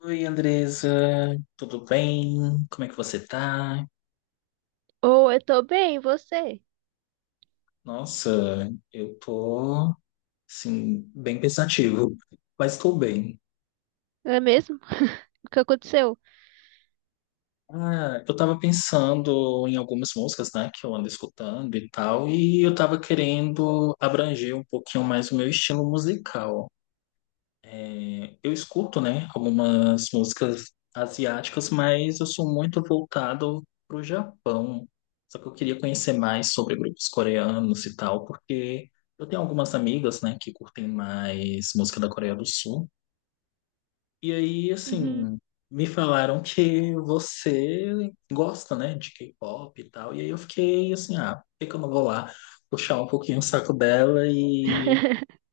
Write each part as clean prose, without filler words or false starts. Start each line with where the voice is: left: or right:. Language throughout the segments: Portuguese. left: Oi, Andresa, tudo bem? Como é que você tá?
right: Ou eu tô bem, e você?
left: Nossa, eu tô, assim, bem pensativo, mas tô bem.
right: É mesmo? O que aconteceu?
left: Ah, eu tava pensando em algumas músicas, né, que eu ando escutando e tal, e eu tava querendo abranger um pouquinho mais o meu estilo musical. Eu escuto, né, algumas músicas asiáticas, mas eu sou muito voltado pro Japão. Só que eu queria conhecer mais sobre grupos coreanos e tal, porque eu tenho algumas amigas, né, que curtem mais música da Coreia do Sul. E aí,
right: Uhum.
left: assim, me falaram que você gosta, né, de K-pop e tal. E aí eu fiquei assim, ah, por que que eu não vou lá puxar um pouquinho o saco dela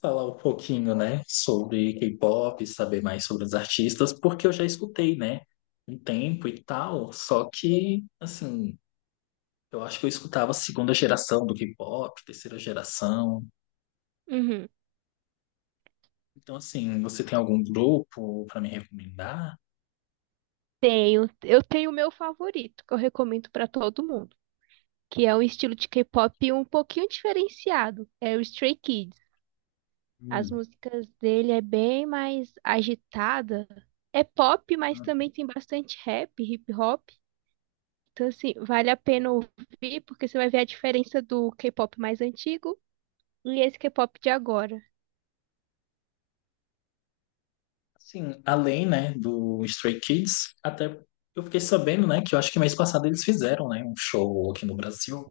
left: falar um pouquinho, né, sobre K-pop, saber mais sobre os artistas, porque eu já escutei, né, um tempo e tal, só que, assim, eu acho que eu escutava a segunda geração do K-pop, terceira geração.
right: Uhum.
left: Então, assim, você tem algum grupo para me recomendar?
right: Tenho, eu tenho o meu favorito, que eu recomendo pra todo mundo, que é um estilo de K-pop um pouquinho diferenciado, é o Stray Kids. As
left: Hum.
right: músicas dele é bem mais agitada, é pop, mas também tem bastante rap, hip hop. Então assim, vale a pena ouvir porque você vai ver a diferença do K-pop mais antigo e esse K-pop de agora.
left: Assim, além, né, do Stray Kids, até eu fiquei sabendo, né, que eu acho que mês passado eles fizeram, né, um show aqui no Brasil.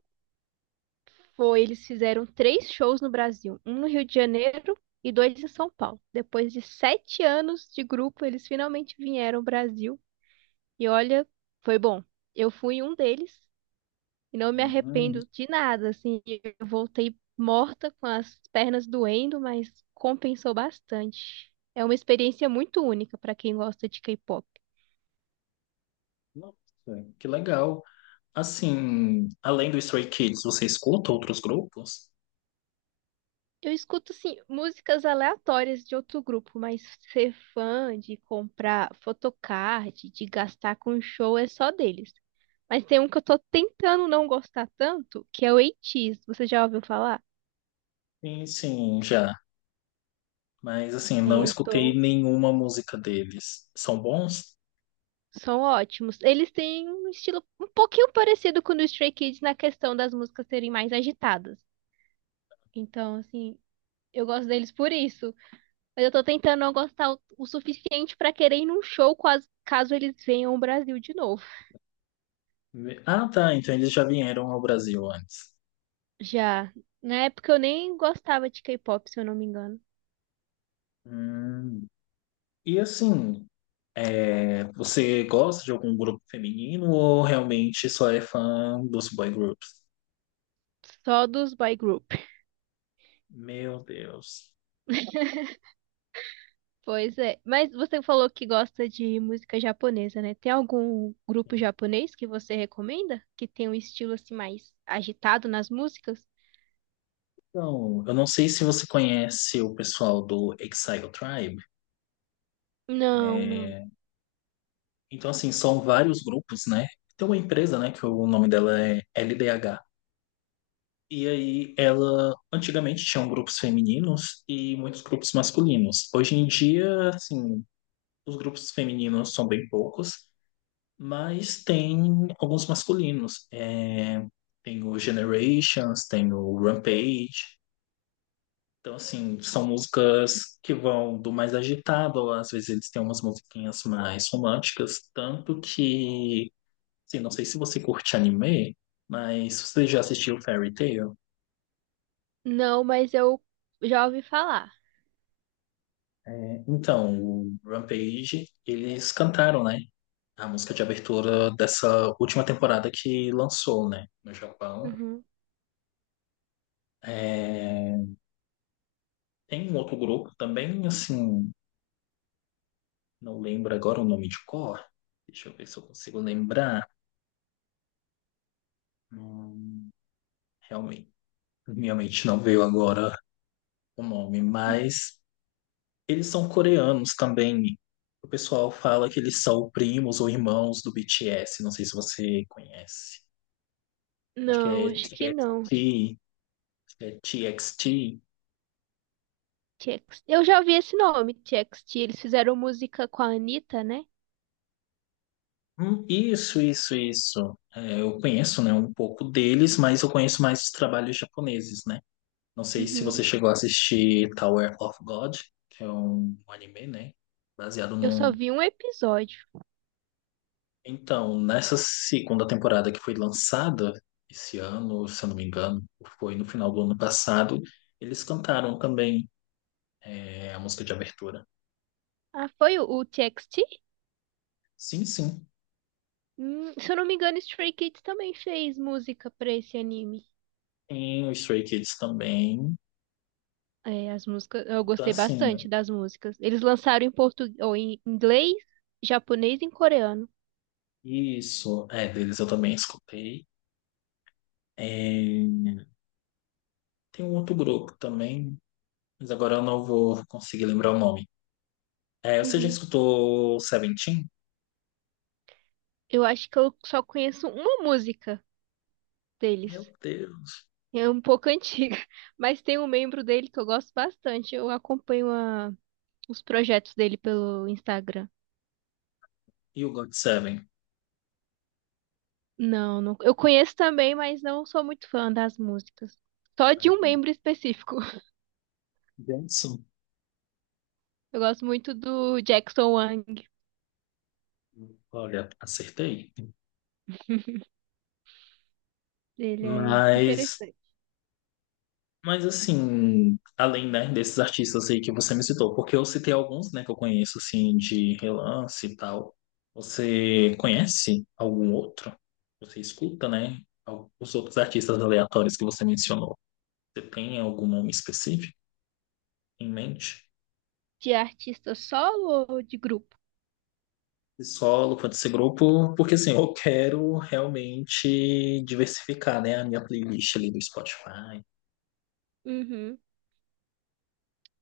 right: Foi, eles fizeram três shows no Brasil, um no Rio de Janeiro e dois em São Paulo. Depois de 7 anos de grupo, eles finalmente vieram ao Brasil. E olha, foi bom. Eu fui um deles e não me
left: Hum,
right: arrependo de nada. Assim, eu voltei morta com as pernas doendo, mas compensou bastante. É uma experiência muito única para quem gosta de K-pop.
left: nossa, que legal. Assim, além do Stray Kids, você escuta outros grupos?
right: Eu escuto, assim, músicas aleatórias de outro grupo, mas ser fã de comprar photocard, de gastar com show é só deles. Mas tem um que eu tô tentando não gostar tanto, que é o 8. Você já ouviu falar?
left: Sim, sim, já. Mas assim, não
right: É,
left: escutei nenhuma música deles. São bons?
right: São ótimos. Eles têm um estilo um pouquinho parecido com o do Stray Kids na questão das músicas serem mais agitadas. Então, assim, eu gosto deles por isso. Mas eu tô tentando não gostar o suficiente pra querer ir num show quase, caso eles venham ao Brasil de novo.
left: Ah, tá. Então eles já vieram ao Brasil antes.
right: Já. Na época eu nem gostava de K-pop, se eu não me engano.
left: Hum. E assim, é, você gosta de algum grupo feminino ou realmente só é fã dos boy groups?
right: Só dos boy group.
left: Meu Deus.
right: Pois é. Mas você falou que gosta de música japonesa, né? Tem algum grupo japonês que você recomenda? Que tem um estilo assim mais agitado nas músicas?
left: Então, eu não sei se você conhece o pessoal do Exile Tribe.
right: Não, não.
left: É, então, assim, são vários grupos, né? Tem uma empresa, né, que o nome dela é LDH. E aí, ela antigamente tinha grupos femininos e muitos grupos masculinos. Hoje em dia, assim, os grupos femininos são bem poucos, mas tem alguns masculinos. É, tem o Generations, tem o Rampage. Então, assim, são músicas que vão do mais agitado, ou às vezes eles têm umas musiquinhas mais românticas, tanto que sim, não sei se você curte anime, mas você já assistiu Fairy Tail?
right: Não, mas eu já ouvi falar.
left: É, então, o Rampage, eles cantaram, né? A música de abertura dessa última temporada que lançou, né? No Japão.
right: Uhum.
left: É, tem um outro grupo também, assim, não lembro agora o nome de cor. Deixa eu ver se eu consigo lembrar. Hum, realmente, minha mente não veio agora o nome, mas eles são coreanos também. O pessoal fala que eles são primos ou irmãos do BTS. Não sei se você conhece. Acho que
right: Não,
left: é
right: acho que não.
left: TXT. Acho que é TXT.
right: TXT. Eu já ouvi esse nome, TXT. Eles fizeram música com a Anitta, né?
left: Isso, isso, isso. É, eu conheço, né, um pouco deles, mas eu conheço mais os trabalhos japoneses, né? Não sei se você
right: Uhum.
left: chegou a assistir Tower of God, que é um anime, né? Baseado
right: Eu só
left: num...
right: vi um episódio.
left: Então, nessa segunda temporada que foi lançada esse ano, se eu não me engano, foi no final do ano passado, eles cantaram também é, a música de abertura.
right: Ah, foi o TXT?
left: Sim, sim.
right: Se eu não me engano, Stray Kids também fez música pra esse anime.
left: Tem o Stray Kids também.
right: É, as músicas, eu
left: Então,
right: gostei
left: assim,
right: bastante das músicas. Eles lançaram em português, ou em inglês, japonês e em coreano.
left: isso, é, deles eu também escutei. É, tem um outro grupo também, mas agora eu não vou conseguir lembrar o nome. É, você já
right: Uhum.
left: escutou Seventeen?
right: Eu acho que eu só conheço uma música
left: Meu
right: deles.
left: Deus.
right: É um pouco antiga, mas tem um membro dele que eu gosto bastante. Eu acompanho os projetos dele pelo Instagram.
left: E o God Seven?
right: Não, não, eu conheço também, mas não sou muito fã das músicas. Só de um membro específico.
left: Benção.
right: Eu gosto muito do Jackson Wang.
left: Olha, acertei.
right: Ele é
left: Mas,
right: interessante.
left: mas assim, além, né, desses artistas aí que você me citou, porque eu citei alguns, né, que eu conheço, assim, de relance e tal. Você conhece algum outro? Você escuta, né, al- os outros artistas aleatórios que você mencionou? Você tem algum nome específico em mente?
right: De artista solo ou de grupo?
left: De solo, pode ser grupo, porque assim, eu quero realmente diversificar, né, a minha playlist ali do Spotify.
right: Uhum.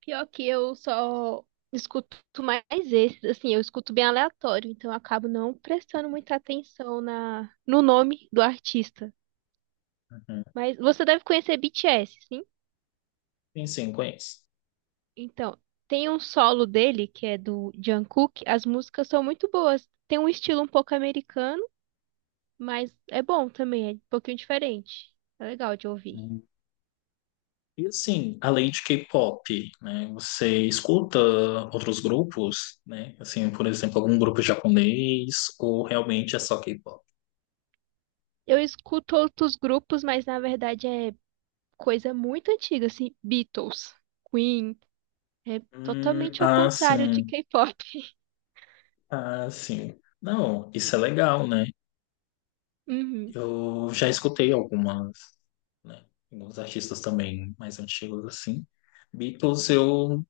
right: Pior que eu só escuto mais esses, assim, eu escuto bem aleatório, então eu acabo não prestando muita atenção na no nome do artista.
left: Uhum.
right: Mas você deve conhecer BTS, sim?
left: Sim, sim, conheço.
right: Então, tem um solo dele que é do Jungkook, as músicas são muito boas. Tem um estilo um pouco americano, mas é bom também, é um pouquinho diferente. É legal de ouvir.
left: E assim, além de K-pop, né, você escuta outros grupos, né? Assim, por exemplo, algum grupo japonês ou realmente é só K-pop?
right: Eu escuto outros grupos, mas na verdade é coisa muito antiga, assim, Beatles, Queen, é totalmente ao
left: Ah,
right: contrário de
left: sim.
right: K-pop.
left: Ah, sim. Não, isso é legal, né?
right: Uhum.
left: Eu já escutei algumas, né? Alguns artistas também mais antigos, assim. Beatles, eu,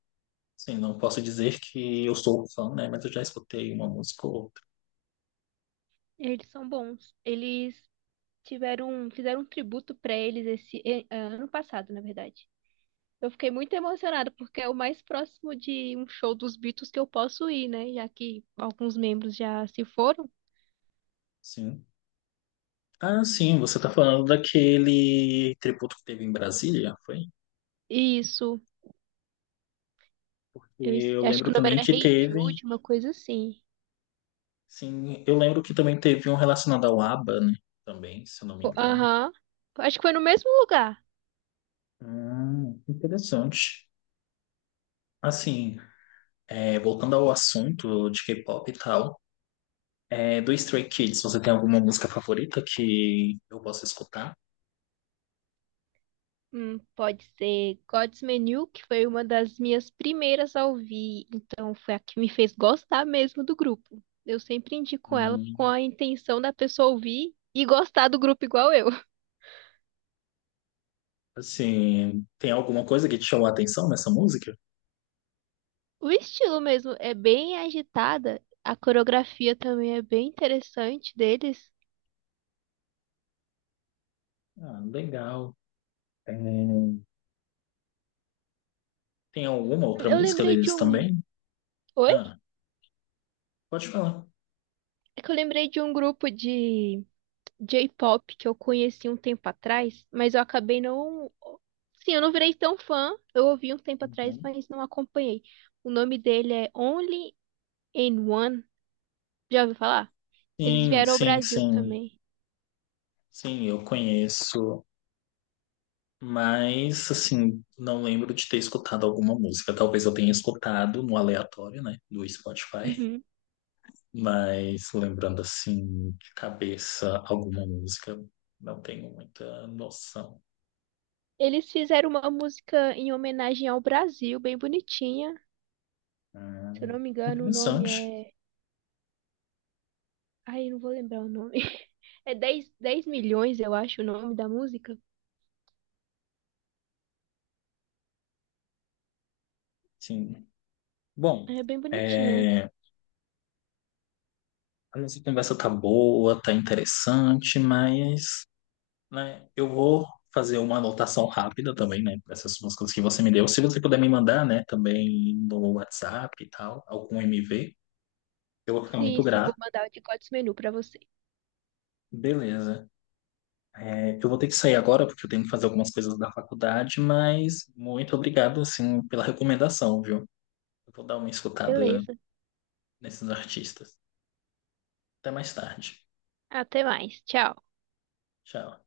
left: assim, não posso dizer que eu sou fã, né? Mas eu já escutei uma música ou outra,
right: Eles são bons. Eles tiveram, fizeram um tributo pra eles esse ano passado, na verdade. Eu fiquei muito emocionada porque é o mais próximo de um show dos Beatles que eu posso ir, né? Já que alguns membros já se foram.
left: sim. Ah, sim, você tá falando daquele tributo que teve em Brasília, foi?
right: Isso. Eu
left: E eu
right: acho
left: lembro
right: que o nome
left: também
right: era
left: que
right: Hey
left: teve,
right: Jude, uma coisa assim.
left: sim, eu lembro que também teve um relacionado ao ABBA, né? Também, se eu não me engano.
right: Aham. Acho que foi no mesmo lugar.
left: Interessante. Assim, é, voltando ao assunto de K-pop e tal, é, do Stray Kids, você tem alguma música favorita que eu possa escutar?
right: Pode ser God's Menu, que foi uma das minhas primeiras a ouvir, então foi a que me fez gostar mesmo do grupo. Eu sempre indico ela
left: Hum,
right: com a intenção da pessoa ouvir e gostar do grupo igual eu.
left: assim, tem alguma coisa que te chamou a atenção nessa música?
right: O estilo mesmo é bem agitada, a coreografia também é bem interessante deles.
left: Ah, legal. É, tem alguma outra
right: Eu
left: música
right: lembrei de
left: deles
right: um.
left: também?
right: Oi?
left: Ah, pode falar.
right: É que eu lembrei de um grupo de J-pop que eu conheci um tempo atrás, mas eu acabei não. Sim, eu não virei tão fã. Eu ouvi um tempo atrás,
left: Uhum.
right: mas não acompanhei. O nome dele é Only in One. Já ouviu falar? Eles
left: Sim,
right: vieram ao
left: sim,
right: Brasil
left: sim.
right: também.
left: Sim, eu conheço, mas assim, não lembro de ter escutado alguma música. Talvez eu tenha escutado no aleatório, né, do Spotify,
right: Uhum.
left: mas lembrando assim, de cabeça alguma música, não tenho muita noção.
right: Eles fizeram uma música em homenagem ao Brasil, bem bonitinha. Se eu
left: Hum,
right: não me engano, o nome
left: interessante.
right: é. Ai, eu não vou lembrar o nome. É dez milhões, eu acho, o nome da música.
left: Sim. Bom,
right: É bem bonitinha.
left: é, a nossa conversa tá boa, tá interessante, mas né? Eu vou fazer uma anotação rápida também, né? Essas umas coisas que você me deu. Se você puder me mandar, né, também no WhatsApp e tal, algum MV, eu vou ficar
right: Sim,
left: muito
right: sim, eu vou
left: grato.
right: mandar o de Gods Menu pra você.
left: Beleza. É, eu vou ter que sair agora porque eu tenho que fazer algumas coisas da faculdade, mas muito obrigado, assim, pela recomendação, viu? Eu vou dar uma escutada
right: Beleza.
left: nesses artistas. Até mais tarde.
right: Até mais. Tchau.
left: Tchau.